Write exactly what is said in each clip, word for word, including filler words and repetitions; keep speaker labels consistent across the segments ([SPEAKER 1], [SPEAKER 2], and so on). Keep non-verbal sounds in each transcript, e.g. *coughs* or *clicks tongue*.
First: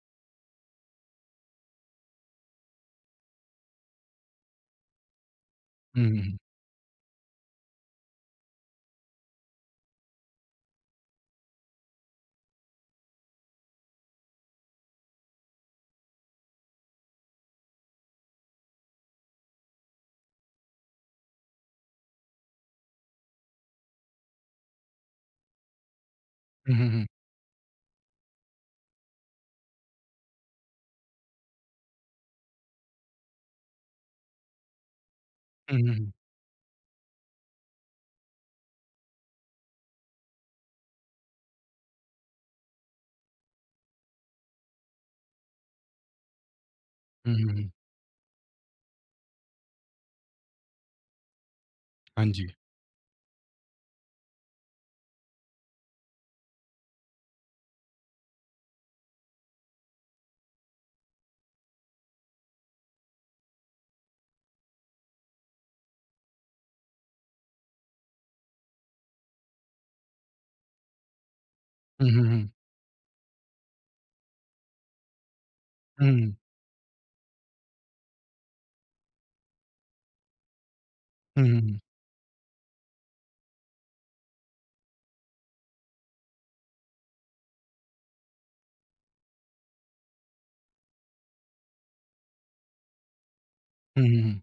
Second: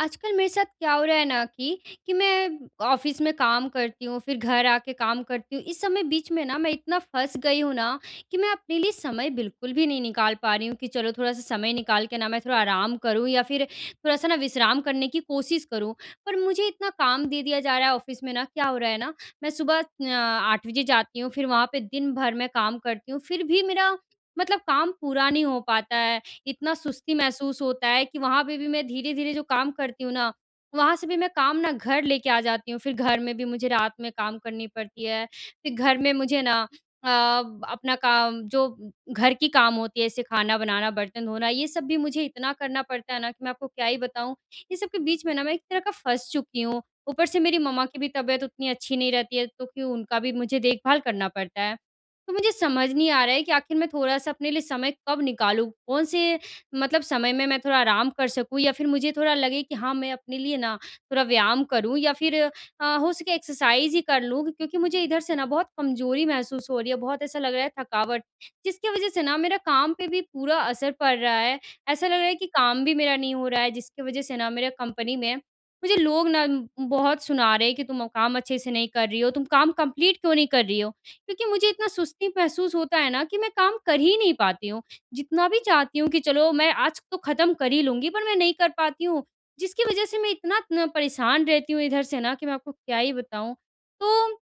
[SPEAKER 1] आजकल मेरे साथ क्या हो रहा है ना, कि कि मैं ऑफ़िस में काम करती हूँ फिर घर आ के काम करती हूँ। इस सब
[SPEAKER 2] हुँ,
[SPEAKER 1] में बीच
[SPEAKER 2] हुँ।
[SPEAKER 1] में ना मैं इतना फँस गई हूँ ना कि मैं अपने लिए समय बिल्कुल भी नहीं निकाल पा रही हूँ कि चलो थोड़ा-सा समय निकाल के ना मैं थोड़ा आराम करूँ या फिर थोड़ा-सा ना विश्राम करने की कोशिश करूँ। पर मुझे इतना काम दे दिया जा रहा है। ऑफ़िस में ना क्या हो रहा है ना, मैं सुबह अ, आठ बजे जाती हूँ फिर वहाँ पे दिन भर मैं काम करती हूँ फिर भी मेरा मतलब काम पूरा नहीं हो पाता है। इतना
[SPEAKER 2] हुँ, हुँ, हुँ।
[SPEAKER 1] सुस्ती महसूस होता है कि वहाँ पे भी मैं धीरे-धीरे जो काम करती हूँ ना, वहाँ से भी मैं काम ना घर लेके आ जाती हूँ फिर घर में भी मुझे रात में काम करनी पड़ती है। फिर
[SPEAKER 2] हुँ, हुँ,
[SPEAKER 1] घर में
[SPEAKER 2] हुँ।
[SPEAKER 1] मुझे ना अ, अपना काम जो घर की काम होती है जैसे खाना बनाना, बर्तन धोना ये सब भी मुझे इतना करना पड़ता है ना कि मैं आपको क्या ही बताऊँ। ये सब के बीच में ना मैं एक तरह का फँस चुकी हूँ। ऊपर
[SPEAKER 2] हुँ,
[SPEAKER 1] से
[SPEAKER 2] हुँ,
[SPEAKER 1] मेरी
[SPEAKER 2] हुँ।
[SPEAKER 1] मम्मा की भी तबियत उतनी अच्छी नहीं रहती है तो क्यों उनका भी मुझे देखभाल करना पड़ता है।
[SPEAKER 2] हाँ
[SPEAKER 1] तो मुझे
[SPEAKER 2] जी।
[SPEAKER 1] समझ नहीं आ रहा है कि आखिर मैं थोड़ा-सा अपने लिए समय कब निकालूँ? कौन-से मतलब समय में मैं थोड़ा आराम कर सकूँ? या फिर मुझे थोड़ा लगे कि हाँ मैं अपने लिए ना थोड़ा व्यायाम करूँ या फिर अ, हो सके एक्सरसाइज़ ही कर लूँ। क्योंकि मुझे इधर से ना बहुत कमजोरी महसूस हो रही है। बहुत ऐसा लग रहा है थकावट जिसकी वज़ह से ना मेरा काम पे भी पूरा असर पड़ रहा है। ऐसा
[SPEAKER 2] हुँ,
[SPEAKER 1] लग
[SPEAKER 2] हुँ,
[SPEAKER 1] रहा है कि
[SPEAKER 2] हुँ।
[SPEAKER 1] काम भी मेरा नहीं हो रहा है जिसकी वज़ह से ना मेरा कंपनी में मुझे लोग
[SPEAKER 2] हुँ।
[SPEAKER 1] ना बहुत सुना रहे हैं कि, "तुम काम अच्छे से नहीं कर रही हो। तुम काम कम्प्लीट क्यों नहीं कर रही हो?" क्योंकि
[SPEAKER 2] हुँ, हुँ,
[SPEAKER 1] मुझे
[SPEAKER 2] हुँ।
[SPEAKER 1] इतना सुस्ती महसूस होता है ना कि मैं काम कर ही नहीं पाती हूँ। जितना भी चाहती हूँ कि चलो मैं आज तो ख़त्म कर ही लूँगी पर मैं नहीं कर पाती हूँ जिसकी वज़ह से मैं इतना इतना परेशान रहती हूँ इधर से ना कि मैं आपको क्या ही बताऊँ।
[SPEAKER 2] हुँ, हुँ,
[SPEAKER 1] तो
[SPEAKER 2] हुँ।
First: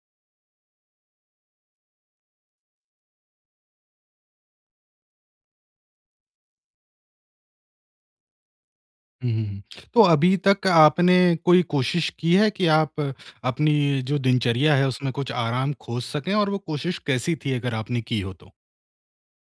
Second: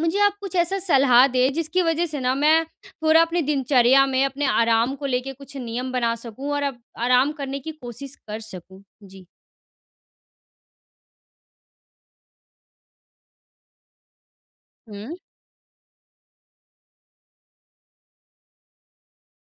[SPEAKER 1] मुझे आप कुछ ऐसा सलाह दें जिसकी वज़ह से न मैं थोड़ा अपनी दिनचर्या में, अपने आराम को लेके कुछ नियम बना सकूँ और अब आराम करने की कोशिश कर सकूँ। जी।
[SPEAKER 2] हुँ, हुँ, हुँ। *clicks tongue* तो अभी तक आपने कोई कोशिश की है कि आप, अपनी जो दिनचर्या है उसमें
[SPEAKER 1] हुँ।
[SPEAKER 2] कुछ आराम खोज सकें और वो कोशिश कैसी थी अगर आपने की हो तो?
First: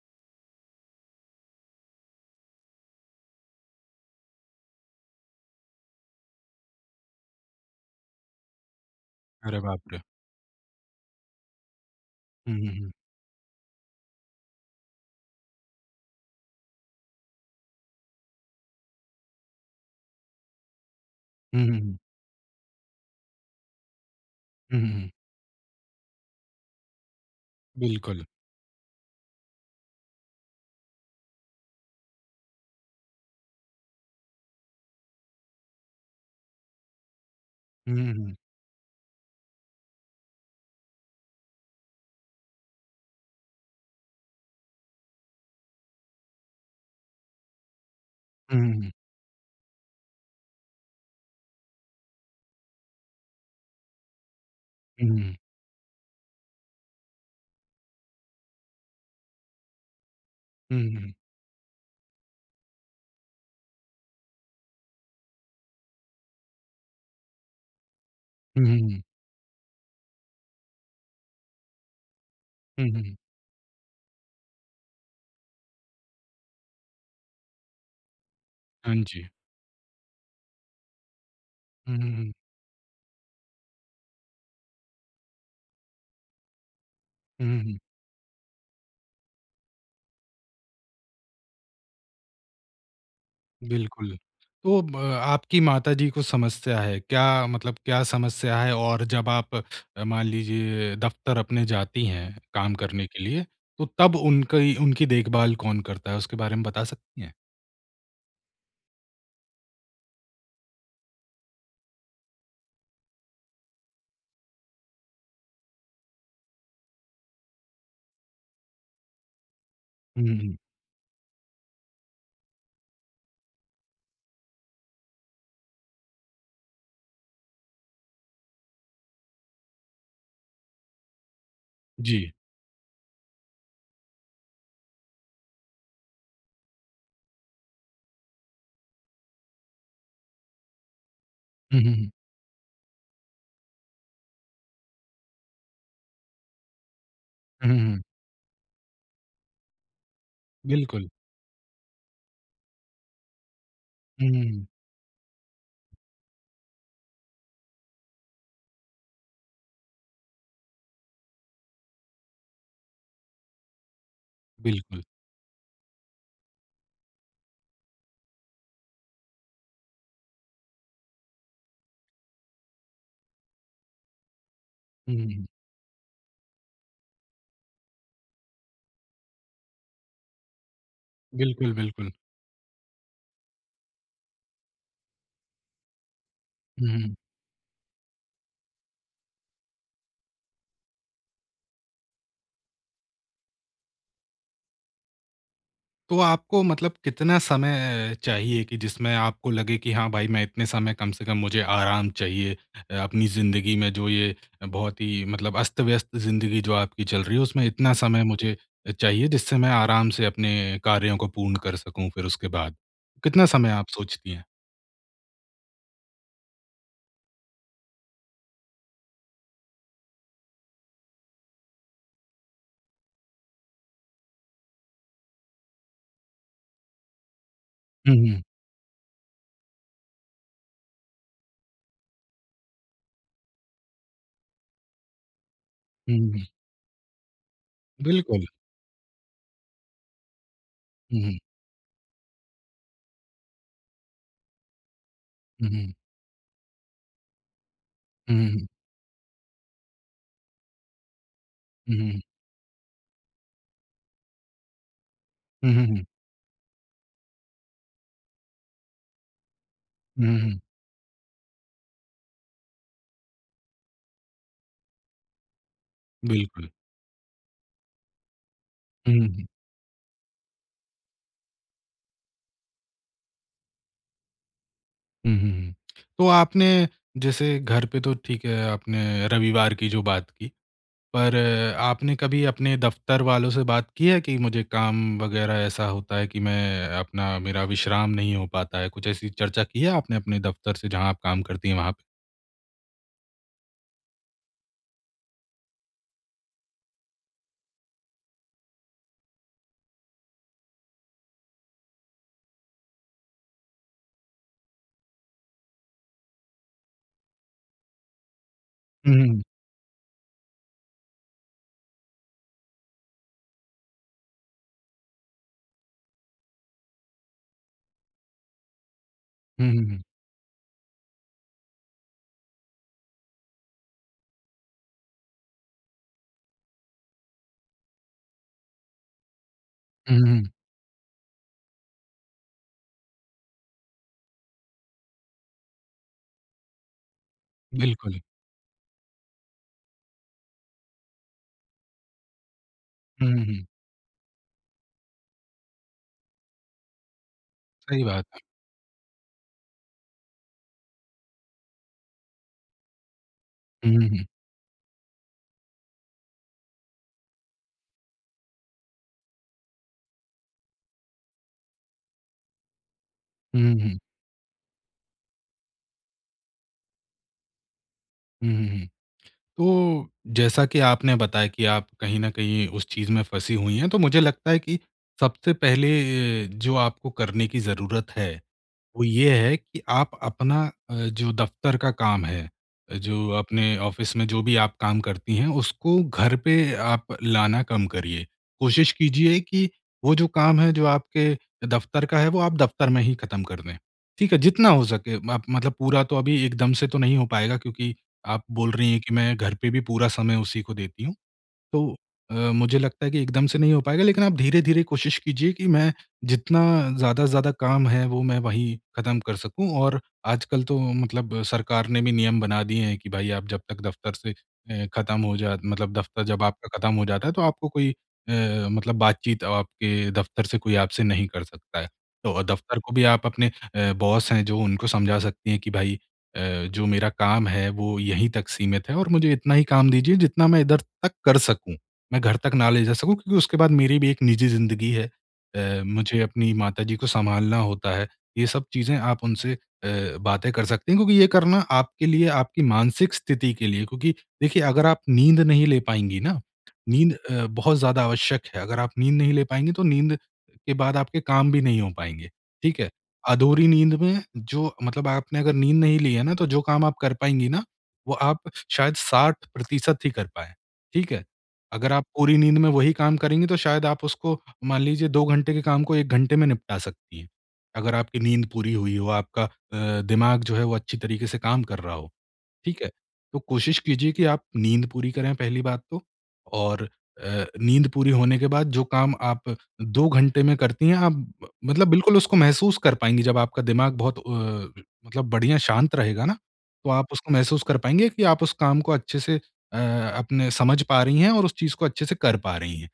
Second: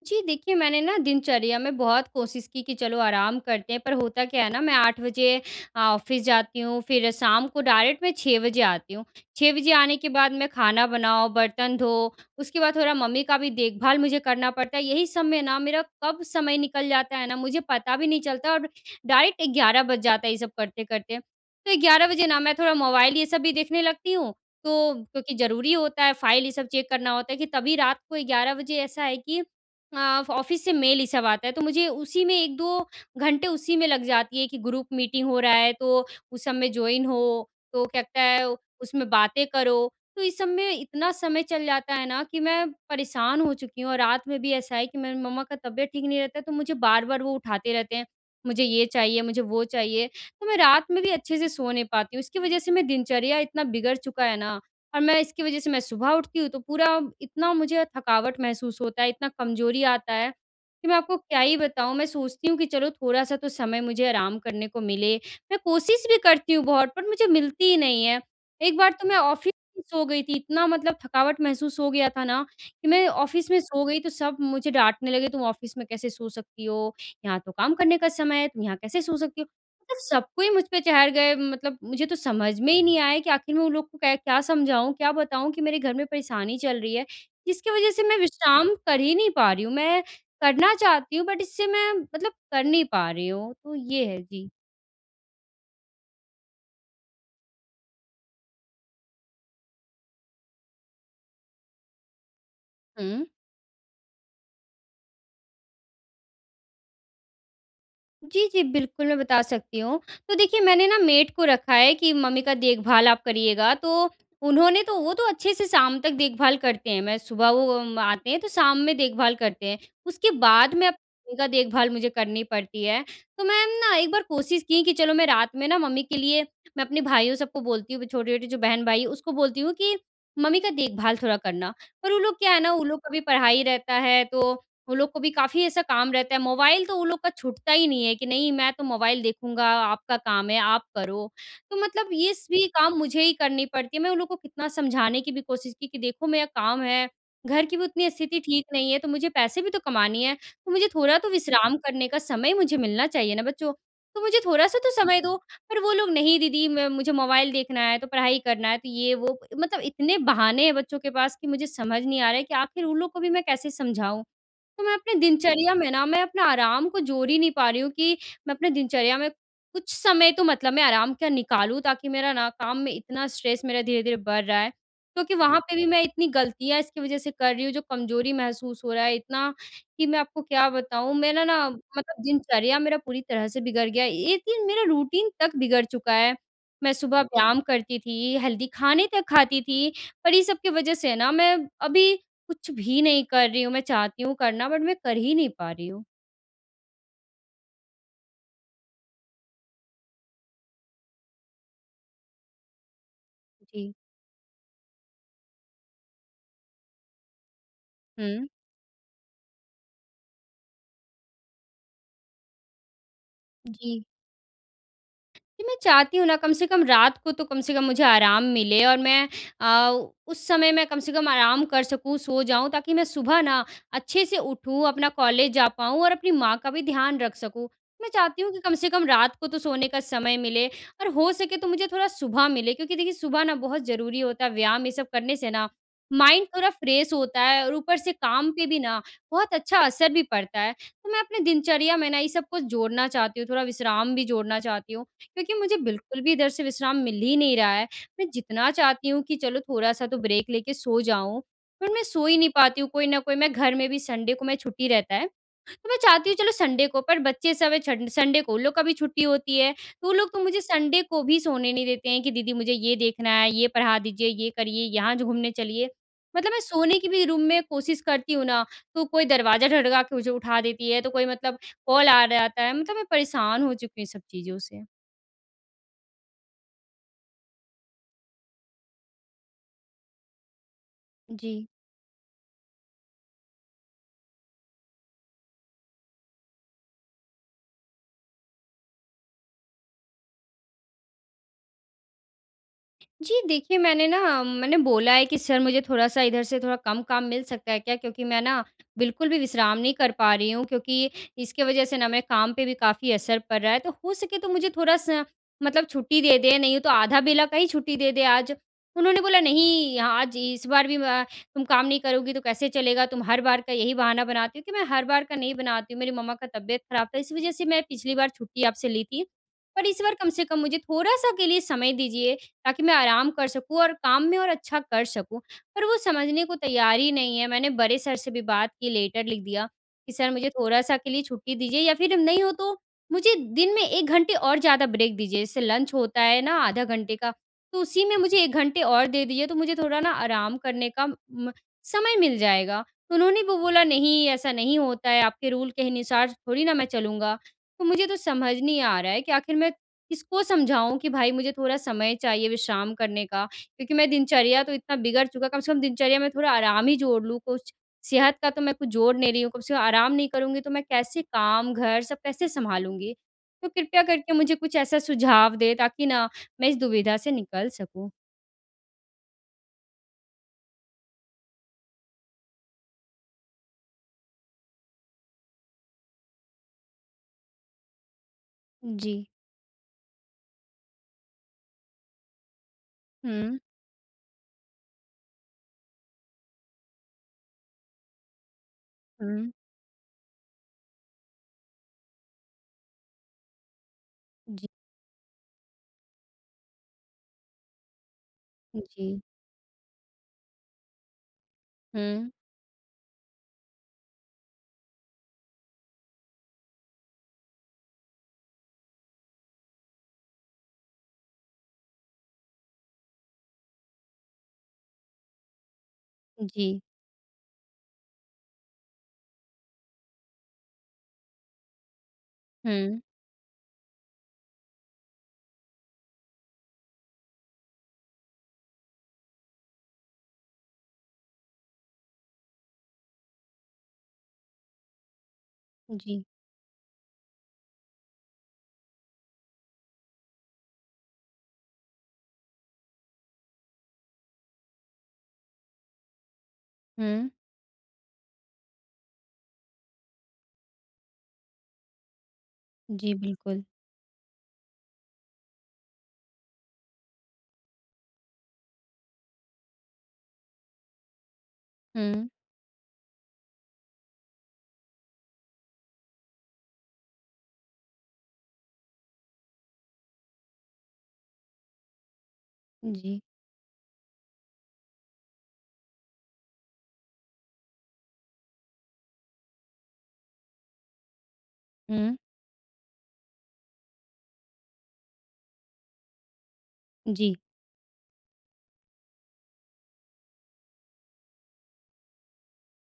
[SPEAKER 1] जी, देखिए मैंने ना दिनचर्या में बहुत कोशिश की कि चलो आराम करते हैं पर होता क्या है ना मैं आठ बजे ऑफ़िस जाती हूँ फिर शाम को डायरेक्ट मैं छह बजे आती हूँ। छह
[SPEAKER 2] अरे
[SPEAKER 1] बजे
[SPEAKER 2] बाप
[SPEAKER 1] आने
[SPEAKER 2] रे!
[SPEAKER 1] के बाद मैं खाना बनाओ, बर्तन धो,
[SPEAKER 2] हुँ,
[SPEAKER 1] उसके
[SPEAKER 2] हुँ,
[SPEAKER 1] बाद
[SPEAKER 2] हुँ।
[SPEAKER 1] थोड़ा मम्मी का भी देखभाल मुझे करना पड़ता है यही सब में ना मेरा कब समय निकल जाता है ना मुझे पता भी नहीं चलता और डायरेक्ट ग्यारह बज जाता है ये सब करते-करते।
[SPEAKER 2] हुँ,
[SPEAKER 1] तो
[SPEAKER 2] हुँ, हुँ।
[SPEAKER 1] ग्यारह बजे ना मैं थोड़ा मोबाइल ये सब भी देखने लगती हूँ,
[SPEAKER 2] हुँ, हुँ,
[SPEAKER 1] तो
[SPEAKER 2] हुँ।
[SPEAKER 1] क्योंकि ज़रूरी होता है, फ़ाइल ये सब चेक करना होता है कि तभी रात को
[SPEAKER 2] बिल्कुल।
[SPEAKER 1] ग्यारह बजे ऐसा है कि अ, ऑफ़िस से मेल ये सब आता है तो मुझे उसी में एक दो घंटे उसी में लग जाती है कि ग्रुप मीटिंग हो रहा है, तो उस सब में जॉइन हो। तो
[SPEAKER 2] हुँ,
[SPEAKER 1] कहता
[SPEAKER 2] हुँ।
[SPEAKER 1] है उसमें बातें करो, तो इस सब में इतना समय चल जाता है ना, कि मैं परेशान हो चुकी हूँ और रात में भी ऐसा है कि मेरी मम्मा का तबियत ठीक नहीं रहता है, तो मुझे बार-बार वो उठाते रहते हैं।
[SPEAKER 2] हुँ,
[SPEAKER 1] मुझे ये
[SPEAKER 2] हुँ।
[SPEAKER 1] चाहिए, मुझे वो चाहिए, तो मैं रात में भी अच्छे से सो नहीं पाती हूँ इसकी वज़ह से मैं दिनचर्या इतना बिगड़ चुका है ना। और मैं
[SPEAKER 2] हुँ।
[SPEAKER 1] इसकी वज़ह से मैं सुबह उठती हूँ, तो पूरा इतना मुझे थकावट महसूस होता है, इतना कमज़ोरी आता है,
[SPEAKER 2] हुँ,
[SPEAKER 1] कि मैं
[SPEAKER 2] हुँ।
[SPEAKER 1] आपको क्या ही बताऊँ मैं सोचती हूँ कि चलो थोड़ा-सा तो समय मुझे आराम करने को मिले, मैं कोशिश भी करती हूँ बहुत पर मुझे मिलती ही नहीं है।
[SPEAKER 2] हुँ,
[SPEAKER 1] एक
[SPEAKER 2] हुँ,
[SPEAKER 1] बार
[SPEAKER 2] हुँ।
[SPEAKER 1] तो मैं ऑफ़िस में सो गई थी इतना मतलब थकावट महसूस हो गया था ना,
[SPEAKER 2] हुँ,
[SPEAKER 1] कि मैं
[SPEAKER 2] हुँ।
[SPEAKER 1] ऑफ़िस में सो गई तो सब मुझे डाँटने लगे तुम ऑफ़िस में कैसे सो सकती हो, यहाँ तो काम करने का समय है तुम यहाँ
[SPEAKER 2] हाँ
[SPEAKER 1] कैसे सो
[SPEAKER 2] जी।
[SPEAKER 1] सकती हो? मतलब सबको मुझ पे चढ़ गए मतलब
[SPEAKER 2] हुँ,
[SPEAKER 1] मुझे
[SPEAKER 2] हुँ,
[SPEAKER 1] तो
[SPEAKER 2] हुँ।
[SPEAKER 1] समझ में ही नहीं आया कि आख़िर मैं उन लोग को क्या समझाऊँ, क्या बताऊँ कि मेरे घर में परेशानी चल रही है,
[SPEAKER 2] हुँ, हुँ,
[SPEAKER 1] जिसकी
[SPEAKER 2] हुँ।
[SPEAKER 1] वज़ह से मैं विश्राम कर ही नहीं पा रही हूँ, मैं करना चाहती हूँ बट इससे मैं मतलब कर नहीं पा रही हूँ, तो ये
[SPEAKER 2] बिल्कुल।
[SPEAKER 1] है। जी।
[SPEAKER 2] तो ब आपकी माताजी को समस्या है, क्या मतलब क्या समस्या है और जब आप मान लीजिए दफ़्तर अपने जाती हैं काम करने के
[SPEAKER 1] हुँ।
[SPEAKER 2] लिए, तो तब उन कई उनकी देखभाल कौन करता है, उसके बारे में बता सकती हैं?
[SPEAKER 1] जी, जी। बिल्कुल, मैं बता सकती हूँ। तो देखिए, मैंने ना मेड को रखा है कि, "मम्मी का देखभाल आप करियेगा।" तो उन्होंने तो वो तो अच्छे से शाम तक देखभाल करते हैं। मैं सुबह वो उम, आते हैं, तो शाम में देखभाल करते हैं।
[SPEAKER 2] हुँ,
[SPEAKER 1] उसके
[SPEAKER 2] हुँ।
[SPEAKER 1] बाद में मम्मी का देखभाल मुझे करनी पड़ती है। तो मैं ना, एक बार कोशिश की कि चलो, मैं रात में ना मम्मी के लिए, मैं अपने भाइयों, सबको बोलती हूँ कि छोटे-छोटे जो बहन-भाई, उसको बोलती हूँ कि, "मम्मी का देखभाल थोड़ा करना।" और वो
[SPEAKER 2] जी।
[SPEAKER 1] लोग क्या है ना, वो लोग का भी पढ़ाई रहता है, तो वो लोग को भी काफ़ी ऐसा काम रहता है। मोबाइल तो उन लोग का छूटता ही नहीं है कि, "नहीं, मैं तो मोबाइल देखूँगा, आपका काम है, आप करो।" तो
[SPEAKER 2] हुँ, हुँ,
[SPEAKER 1] मतलब
[SPEAKER 2] हुँ।
[SPEAKER 1] ये भी काम मुझे ही करनी पड़ती है। मैं उन लोग को कितना समझाने की भी कोशिश की, कि, "देखो, मेरा काम है, घर
[SPEAKER 2] हुँ,
[SPEAKER 1] की
[SPEAKER 2] हुँ,
[SPEAKER 1] भी
[SPEAKER 2] हुँ।
[SPEAKER 1] उतनी स्थिति ठीक नहीं है, तो मुझे पैसे भी तो कमाने हैं। तो मुझे
[SPEAKER 2] बिल्कुल।
[SPEAKER 1] थोड़ा तो विश्राम करने का समय मुझे मिलना चाहिए ना, बच्चों। तो
[SPEAKER 2] हुँ,
[SPEAKER 1] मुझे
[SPEAKER 2] हुँ, हुँ।
[SPEAKER 1] थोड़ा-सा तो समय दो।" पर वो लोग, "नहीं, दीदी, म मुझे मोबाइल देखना है, तो पढ़ाई करना है।" तो ये-वो, मतलब इतने बहाने हैं बच्चों के पास कि मुझे समझ नहीं आ रहा है कि आख़िर उन लोग को भी मैं कैसे समझाऊँ? तो मैं
[SPEAKER 2] बिल्कुल।
[SPEAKER 1] अपने दिनचर्या में ना, मैं अपने आराम को जोड़ ही नहीं पा रही हूँ कि मैं अपने दिनचर्या में कुछ समय तो मतलब मैं आराम का निकालूँ, ताकि मेरा ना, काम में इतना स्ट्रेस मेरा धीरे-धीरे बढ़ रहा है,
[SPEAKER 2] हुँ, हुँ,
[SPEAKER 1] क्योंकि
[SPEAKER 2] हुँ।
[SPEAKER 1] वहाँ पे भी मैं इतनी गलतियाँ इसकी वज़ह से कर रही हूँ, जो कमज़ोरी महसूस हो रहा है इतना, कि मैं आपको क्या बताऊँ। मेरा ना,
[SPEAKER 2] बिल्कुल, बिल्कुल।
[SPEAKER 1] मतलब दिनचर्या मेरा पूरी तरह से बिगड़ गया है, एक दिन मेरा रूटीन तक बिगड़ चुका है। मैं
[SPEAKER 2] हुँ।
[SPEAKER 1] सुबह व्यायाम करती थी, हेल्दी खाने तक खाती थी, पर ये सब की वज़ह से ना, मैं अभी कुछ भी नहीं कर रही हूँ, मैं चाहती हूँ करना, बट मैं कर ही नहीं पा रही हूँ।
[SPEAKER 2] तो आपको मतलब कितना समय चाहिए कि जिसमें आपको लगे कि, "हाँ भाई, मैं इतने समय कम से कम मुझे आराम चाहिए अपनी ज़िंदगी
[SPEAKER 1] जी।
[SPEAKER 2] में, जो ये बहुत ही मतलब अस्त-व्यस्त ज़िंदगी जो आपकी चल रही है, उसमें इतना समय
[SPEAKER 1] हुँ।
[SPEAKER 2] मुझे अ, चाहिए, जिससे मैं आराम से अपने कार्यों को पूर्ण कर सकूँ, फिर उसके बाद।" कितना समय आप
[SPEAKER 1] जी।
[SPEAKER 2] सोचती हैं?
[SPEAKER 1] कि मैं चाहती हूँ ना कम से कम रात को तो कम से कम मुझे आराम मिले। और मैं अ, उस समय मैं कम से कम आराम कर सकूँ, सो जाऊँ ताकि मैं सुबह ना अच्छे से उठूँ, अपना कॉलेज जा पाऊँ और अपनी माँ का भी ध्यान रख सकूँ। मैं
[SPEAKER 2] हुँ, हुँ।
[SPEAKER 1] चाहती हूँ कि कम से कम रात को तो सोने का समय मिले। और हो सके तो मुझे थोड़ा सुबह मिले क्योंकि देखिए सुबह ना बहुत ज़रूरी होता है व्यायाम ये सब करने से न
[SPEAKER 2] हुँ, हुँ, हुँ।
[SPEAKER 1] माइंड थोड़ा फ्रेश होता है और ऊपर से
[SPEAKER 2] बिल्कुल।
[SPEAKER 1] काम पे भी ना बहुत अच्छा असर भी पड़ता है। तो मैं
[SPEAKER 2] हुँ, हुँ।
[SPEAKER 1] अपने दिनचर्या में ना ये सब कुछ जोड़ना चाहती हूँ। थोड़ा विश्राम भी जोड़ना चाहती हूँ क्योंकि
[SPEAKER 2] हुँ,
[SPEAKER 1] मुझे
[SPEAKER 2] हुँ।
[SPEAKER 1] बिल्कुल भी इधर से विश्राम मिल ही नहीं रहा है। मैं
[SPEAKER 2] हुँ, हुँ, हुँ।
[SPEAKER 1] जितना चाहती हूँ कि चलो थोड़ा-सा तो ब्रेक लेके सो जाऊँ पर
[SPEAKER 2] हुँ,
[SPEAKER 1] मैं
[SPEAKER 2] हुँ।
[SPEAKER 1] सो ही नहीं पाती हूँ। कोई न कोई मैं घर में भी संडे को मैं छुट्टी रहता है
[SPEAKER 2] हुँ, हुँ,
[SPEAKER 1] तो मैं
[SPEAKER 2] हुँ।
[SPEAKER 1] चाहती हूँ चलो संडे को पर बच्चे सब है छंड संडे को उन लोग का भी छुट्टी होती है। तो वो
[SPEAKER 2] हुँ,
[SPEAKER 1] लोग
[SPEAKER 2] हुँ,
[SPEAKER 1] तो
[SPEAKER 2] हुँ।
[SPEAKER 1] मुझे संडे को भी सोने नहीं देते हैं कि दीदी मुझे ये देखना है, ये पढ़ा दीजिए, ये करिए, यहाँ जो घूमने चलिए। मतलब मैं
[SPEAKER 2] बिल्कुल।
[SPEAKER 1] सोने की भी रूम में कोशिश करती हूँ ना, तो
[SPEAKER 2] हुँ,
[SPEAKER 1] कोई
[SPEAKER 2] हुँ, हुँ।
[SPEAKER 1] दरवाज़ा धड़का के मुझे उठा देती है, तो कोई मतलब कॉल आ जाता है। मतलब मैं परेशान हो चुकी हूँ इन सब चीज़ों से।
[SPEAKER 2] हुँ, हुँ, हुँ। *clicks tongue* तो आपने जैसे घर पे तो ठीक है, आपने रविवार की जो बात की, पर
[SPEAKER 1] जी।
[SPEAKER 2] आपने कभी अपने दफ़्तर वालों से बात की है कि मुझे काम वग़ैरह ऐसा होता है कि मैं अपना मेरा विश्राम नहीं हो पाता है, कुछ ऐसी चर्चा की है आपने अपने दफ़्तर से जहाँ आप काम करती हैं वहाँ पे?
[SPEAKER 1] जी। देखिए, मैंने ना मैंने बोला है कि, "सर मुझे थोड़ा-सा इधर से थोड़ा कम काम मिल सकता है क्या क्योंकि मैं ना बिल्कुल भी विश्राम नहीं कर पा रही हूँ? क्योंकि इसकी वज़ह से ना मेरे काम पे भी काफ़ी असर पड़ रहा है तो हो सके तो मुझे थोड़ा-सा मतलब छुट्टी दे दें, नहीं तो आधा बेला का ही छुट्टी दे दें आज।"
[SPEAKER 2] हुँ,
[SPEAKER 1] उन्होंने बोला,
[SPEAKER 2] हुँ।
[SPEAKER 1] "नहीं, आज इस बार भी व तुम काम नहीं करोगी तो कैसे चलेगा? तुम हर बार का यही बहाना बनाती हो।" कि, "मैं हर बार का नहीं बनाती हूँ, मेरी मम्मा का तबियत ख़राब था, इस वज़ह से मैं पिछली बार छुट्टी आपसे ली थी।
[SPEAKER 2] हुँ, हुँ,
[SPEAKER 1] पर इस
[SPEAKER 2] हुँ।
[SPEAKER 1] बार कम से कम मुझे थोड़ा-सा के लिए समय दीजिए, ताकि मैं आराम कर सकूँ और काम में और अच्छा कर सकूँ।" पर वो समझने को तैयार ही नहीं है, मैंने बड़े सर से भी बात की, लेटर लिख दिया कि,
[SPEAKER 2] हुँ, हुँ,
[SPEAKER 1] "सर मुझे
[SPEAKER 2] हुँ।
[SPEAKER 1] थोड़ा-सा के लिए छुट्टी दीजिए या फिर नहीं हो तो मुझे दिन में एक घंटे और ज़्यादा ब्रेक दीजिए। जैसे लंच होता है ना आधा घंटे का, तो उसी में
[SPEAKER 2] बिल्कुल।
[SPEAKER 1] मुझे एक घंटे और दे दीजिए, तो मुझे थोड़ा ना आराम करने का म समय मिल जाएगा।" तो
[SPEAKER 2] हुँ,
[SPEAKER 1] उन्होंने
[SPEAKER 2] हुँ,
[SPEAKER 1] वो
[SPEAKER 2] हुँ।
[SPEAKER 1] बोला, "नहीं, ऐसा नहीं होता है, आपके रूल के अनुसार थोड़ी ना मैं चलूँगा।" तो
[SPEAKER 2] सही
[SPEAKER 1] मुझे तो
[SPEAKER 2] बात है।
[SPEAKER 1] समझ नहीं आ रहा है कि आख़िर मैं किसको समझाऊँ कि भाई, मुझे थोड़ा समय चाहिए विश्राम करने का
[SPEAKER 2] हुँ,
[SPEAKER 1] क्योंकि
[SPEAKER 2] हुँ,
[SPEAKER 1] मेरा
[SPEAKER 2] हुँ।
[SPEAKER 1] दिनचर्या तो इतना बिगड़ चुका, कम से कम दिनचर्या में थोड़ा आराम ही जोड़ लूँ कुछ। सेहत का तो मैं कुछ जोड़ नहीं रही हूँ, कम से कम आराम नहीं करूँगी तो मैं कैसे काम घर सब कैसे सँभालूँगी?
[SPEAKER 2] हुँ,
[SPEAKER 1] तो
[SPEAKER 2] हुँ, हुँ।
[SPEAKER 1] कृपया करके मुझे कुछ ऐसा सुझाव दें ताकि ना मैं इस दुविधा से निकल सकूँ।
[SPEAKER 2] हुँ, हुँ, हुँ। तो जैसा कि आपने बताया कि आप कहीं न कहीं उस चीज़ में फँसी हुई हैं तो मुझे लगता है कि सबसे पहले ये जो आपको करने की ज़रूरत है, वो
[SPEAKER 1] जी।
[SPEAKER 2] ये है कि आप अपना अ, जो दफ़्तर का काम है अ, जो
[SPEAKER 1] हुँ।
[SPEAKER 2] अपने ऑफ़िस में जो भी आप काम करती हैं, उसको घर पे आप लाना कम करिए। कोशिश कीजिए
[SPEAKER 1] हुँ।
[SPEAKER 2] कि वो जो काम है जो आपके दफ़्तर का है वो आप दफ़्तर में ही ख़त्म कर दें। ठीक है?
[SPEAKER 1] जी।
[SPEAKER 2] जितना हो सके माप मतलब पूरा तो अभी एकदम से तो नहीं हो पाएगा क्योंकि आप बोल
[SPEAKER 1] हुँ,
[SPEAKER 2] रही हैं कि
[SPEAKER 1] जी।
[SPEAKER 2] मैं घर पे भी पूरा समय उसी को देती हूँ, तो
[SPEAKER 1] हुँ।
[SPEAKER 2] अ, मुझे लगता है कि एकदम से नहीं हो पाएगा लेकिन आप धीरे-धीरे कोशिश कीजिए कि मैं जितना ज़्यादा से ज़्यादा काम है, वो मैं वहीं ख़त्म कर सकूँ और आजकल तो मतलब सरकार ने भी नियम बना दिए हैं कि भाई आप जब तक दफ़्तर से अ, ख़त्म हो जा मतलब दफ़्तर जब आपका
[SPEAKER 1] जी।
[SPEAKER 2] ख़त्म हो जाता है तो आपको कोई अ, मतलब बातचीत आपके दफ़्तर से कोई आपसे नहीं कर सकता है। तो दफ़्तर को
[SPEAKER 1] हुँ।
[SPEAKER 2] भी आप अपने अ, बॉस हैं जो उनको समझा सकती हैं कि भाई अ, जो मेरा काम है वो यहीं तक सीमित है और मुझे इतना ही काम दीजिए जितना मैं इधर तक कर सकूँ। मैं घर तक ना ले जा सकूँ क्योंकि उसके बाद मेरी भी एक निजी ज़िंदगी है अ, मुझे
[SPEAKER 1] जी।
[SPEAKER 2] अपनी माताजी को सँभालना होता है। ये सब चीज़ें आप उनसे अ, बातें कर सकती हैं क्योंकि ये करना आपके लिए आपकी मानसिक स्थिति के लिए क्योंकि देखिए अगर आप नींद नहीं ले पाएँगी ना, नींद
[SPEAKER 1] हुँ।
[SPEAKER 2] अ, बहुत ज़्यादा आवश्यक है अगर आप नींद नहीं ले पाएँगी तो नींद अ, के बाद आपके काम भी नहीं हो पाएँगे। ठीक है?
[SPEAKER 1] जी, बिल्कुल।
[SPEAKER 2] अधूरी नींद में जो मतलब आपने अगर नींद नहीं ली है ना तो जो काम आप कर पाएँगी ना, वो आप श शायद साठ प्रतिशत ही कर पाएँ। ठीक है? अगर आप
[SPEAKER 1] हुँ।
[SPEAKER 2] पूरी नींद में वही काम करेंगी तो शायद आप उसको मान लीजिए दो घंटे के काम को एक घंटे में निपटा सकती हैं अगर आपकी नींद पूरी हुई हो, आपका अ, दिमाग जो है वो अच्छी तरीके से काम कर रहा हो। ठीक है?
[SPEAKER 1] जी।
[SPEAKER 2] तो कोशिश कीजिए कि आप नींद पूरी करें पहली बात तो और अ, नींद पूरी होने के बाद जो काम आप दो घंटे में करती हैं आप ब मतलब
[SPEAKER 1] हुँ।
[SPEAKER 2] बिल्कुल उसको महसूस कर पाएँगी जब आपका दिमाग बहुत अ, मतलब बढ़िया शांत रहेगा ना, तो आप उसको
[SPEAKER 1] जी।
[SPEAKER 2] महसूस कर पाएँगी कि आप उस काम को अच्छे से अ, अपने समझ पा रही हैं और उस चीज़ को अच्छे से कर पा रही हैं।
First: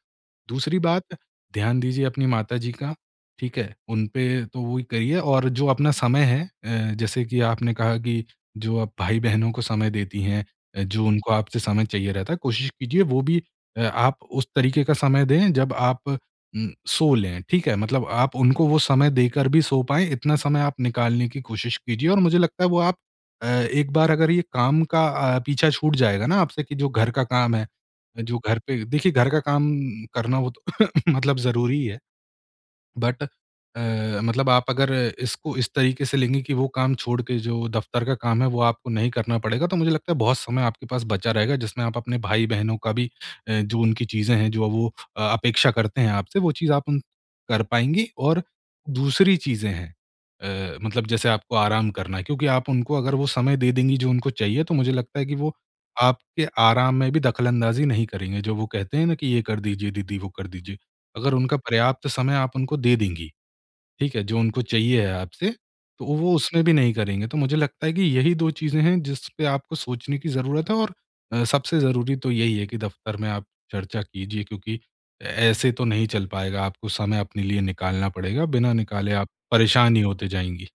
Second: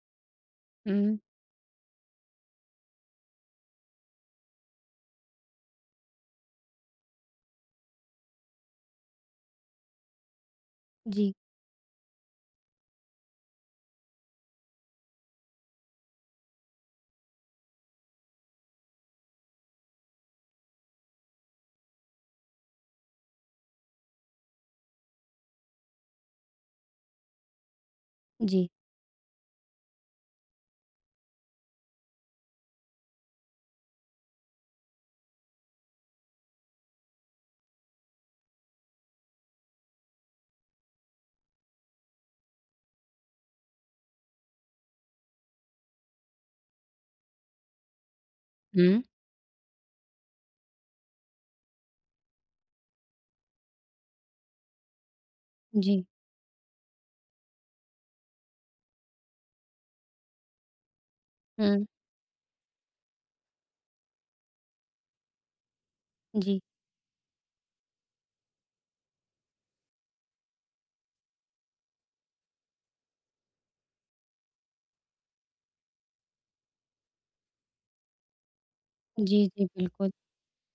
[SPEAKER 2] दूसरी बात
[SPEAKER 1] हुँ।
[SPEAKER 2] ध्यान दीजिए अपनी माताजी का, ठीक है? उन पे तो वही करिए और जो अपना समय है अ, जैसे कि आपने कहा कि जो आप भाई-बहनों को समय देती हैं अ, जो उनको
[SPEAKER 1] जी।
[SPEAKER 2] आपसे समय चाहिए रहता है कोशिश कीजिए वो भी अ, आप उस तरीके का समय दें जब आप उम, सो लें। ठीक है? मतलब आप उनको वो समय देकर भी सो पाएँ, इतना समय आप निकालने की कोशिश कीजिए और मुझे लगता है वो आप अ, एक बार अगर ये काम का अ, पीछा छूट जाएगा ना आपसे कि जो घर का काम है, जो घर
[SPEAKER 1] जी।
[SPEAKER 2] पे देखिए घर का काम करना वो तो *coughs* मतलब ज़रूरी है। बट अ, मतलब आप अगर इसको इस तरीके से लेंगी कि वो काम छोड़ के जो दफ़्तर का काम है वो आपको नहीं करना पड़ेगा तो मुझे लगता है बहुत समय आपके पास बचा रहेगा, जिसमें आप अपने भाई-बहनों का भी अ, जो उनकी चीज़ें हैं जो वो अ, अपेक्षा करते हैं आपसे वो चीज़ आप उन कर पाएँगी और
[SPEAKER 1] हुँ।
[SPEAKER 2] दूसरी चीज़ें हैं अ, मतलब जैसे आपको आराम करना है क्योंकि आप उनको अगर वो समय दे देंगी जो उनको चाहिए तो मुझे लगता है कि वो
[SPEAKER 1] जी।
[SPEAKER 2] आपके आराम में भी दख़लअंदाज़ी नहीं करेंगे, जो वो कहते हैं ना कि ये कर दीजिए दीदी, वो कर दीजिए। अगर उनका
[SPEAKER 1] हुँ।
[SPEAKER 2] पर्याप्त समय आप उनको दे देंगी। ठीक है? जो उनको चाहिए है आपसे, तो वो
[SPEAKER 1] जी।
[SPEAKER 2] उसमें भी नहीं करेंगे तो मुझे लगता है कि यही दो चीज़ें हैं जिसपे आपको सोचने की ज़रूरत है और अ, सबसे ज़रूरी तो यही है कि दफ़्तर में आप चर्चा कीजिए क्योंकि ऐ ऐसे तो नहीं चल पाएगा। आपको समय अपने लिए निकालना पड़ेगा बिना निकाले आप
[SPEAKER 1] जी, जी।
[SPEAKER 2] परेशान ही
[SPEAKER 1] बिल्कुल।
[SPEAKER 2] होते जाएँगी।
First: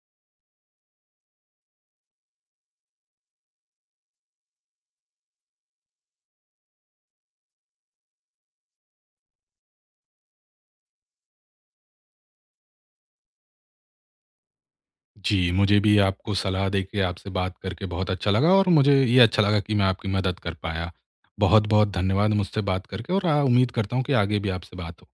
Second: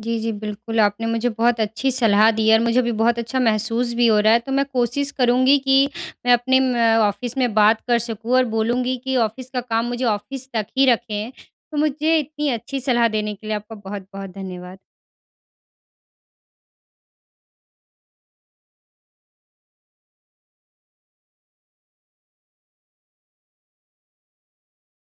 [SPEAKER 1] जी, जी। बिल्कुल, आपने मुझे बहुत अच्छी सलाह दी है और मुझे भी बहुत अच्छा महसूस भी हो रहा है तो मैं कोशिश करूँगी कि मैं अपने म ऑफ़िस में बात कर सकूँ और बोलूँगी कि ऑफ़िस का काम मुझे ऑफ़िस तक ही रखें। तो मुझे इतनी अच्छी सलाह देने के लिए आपका बहुत-बहुत धन्यवाद।
[SPEAKER 2] जी, मुझे भी आपको सलाह देके आपसे बात करके बहुत अच्छा लगा और मुझे ये अच्छा लगा कि मैं आपकी मदद कर पाया। बहुत-बहुत धन्यवाद मुझसे बात करके और आ उम्मीद करता हूँ कि आगे भी आपसे बात हो।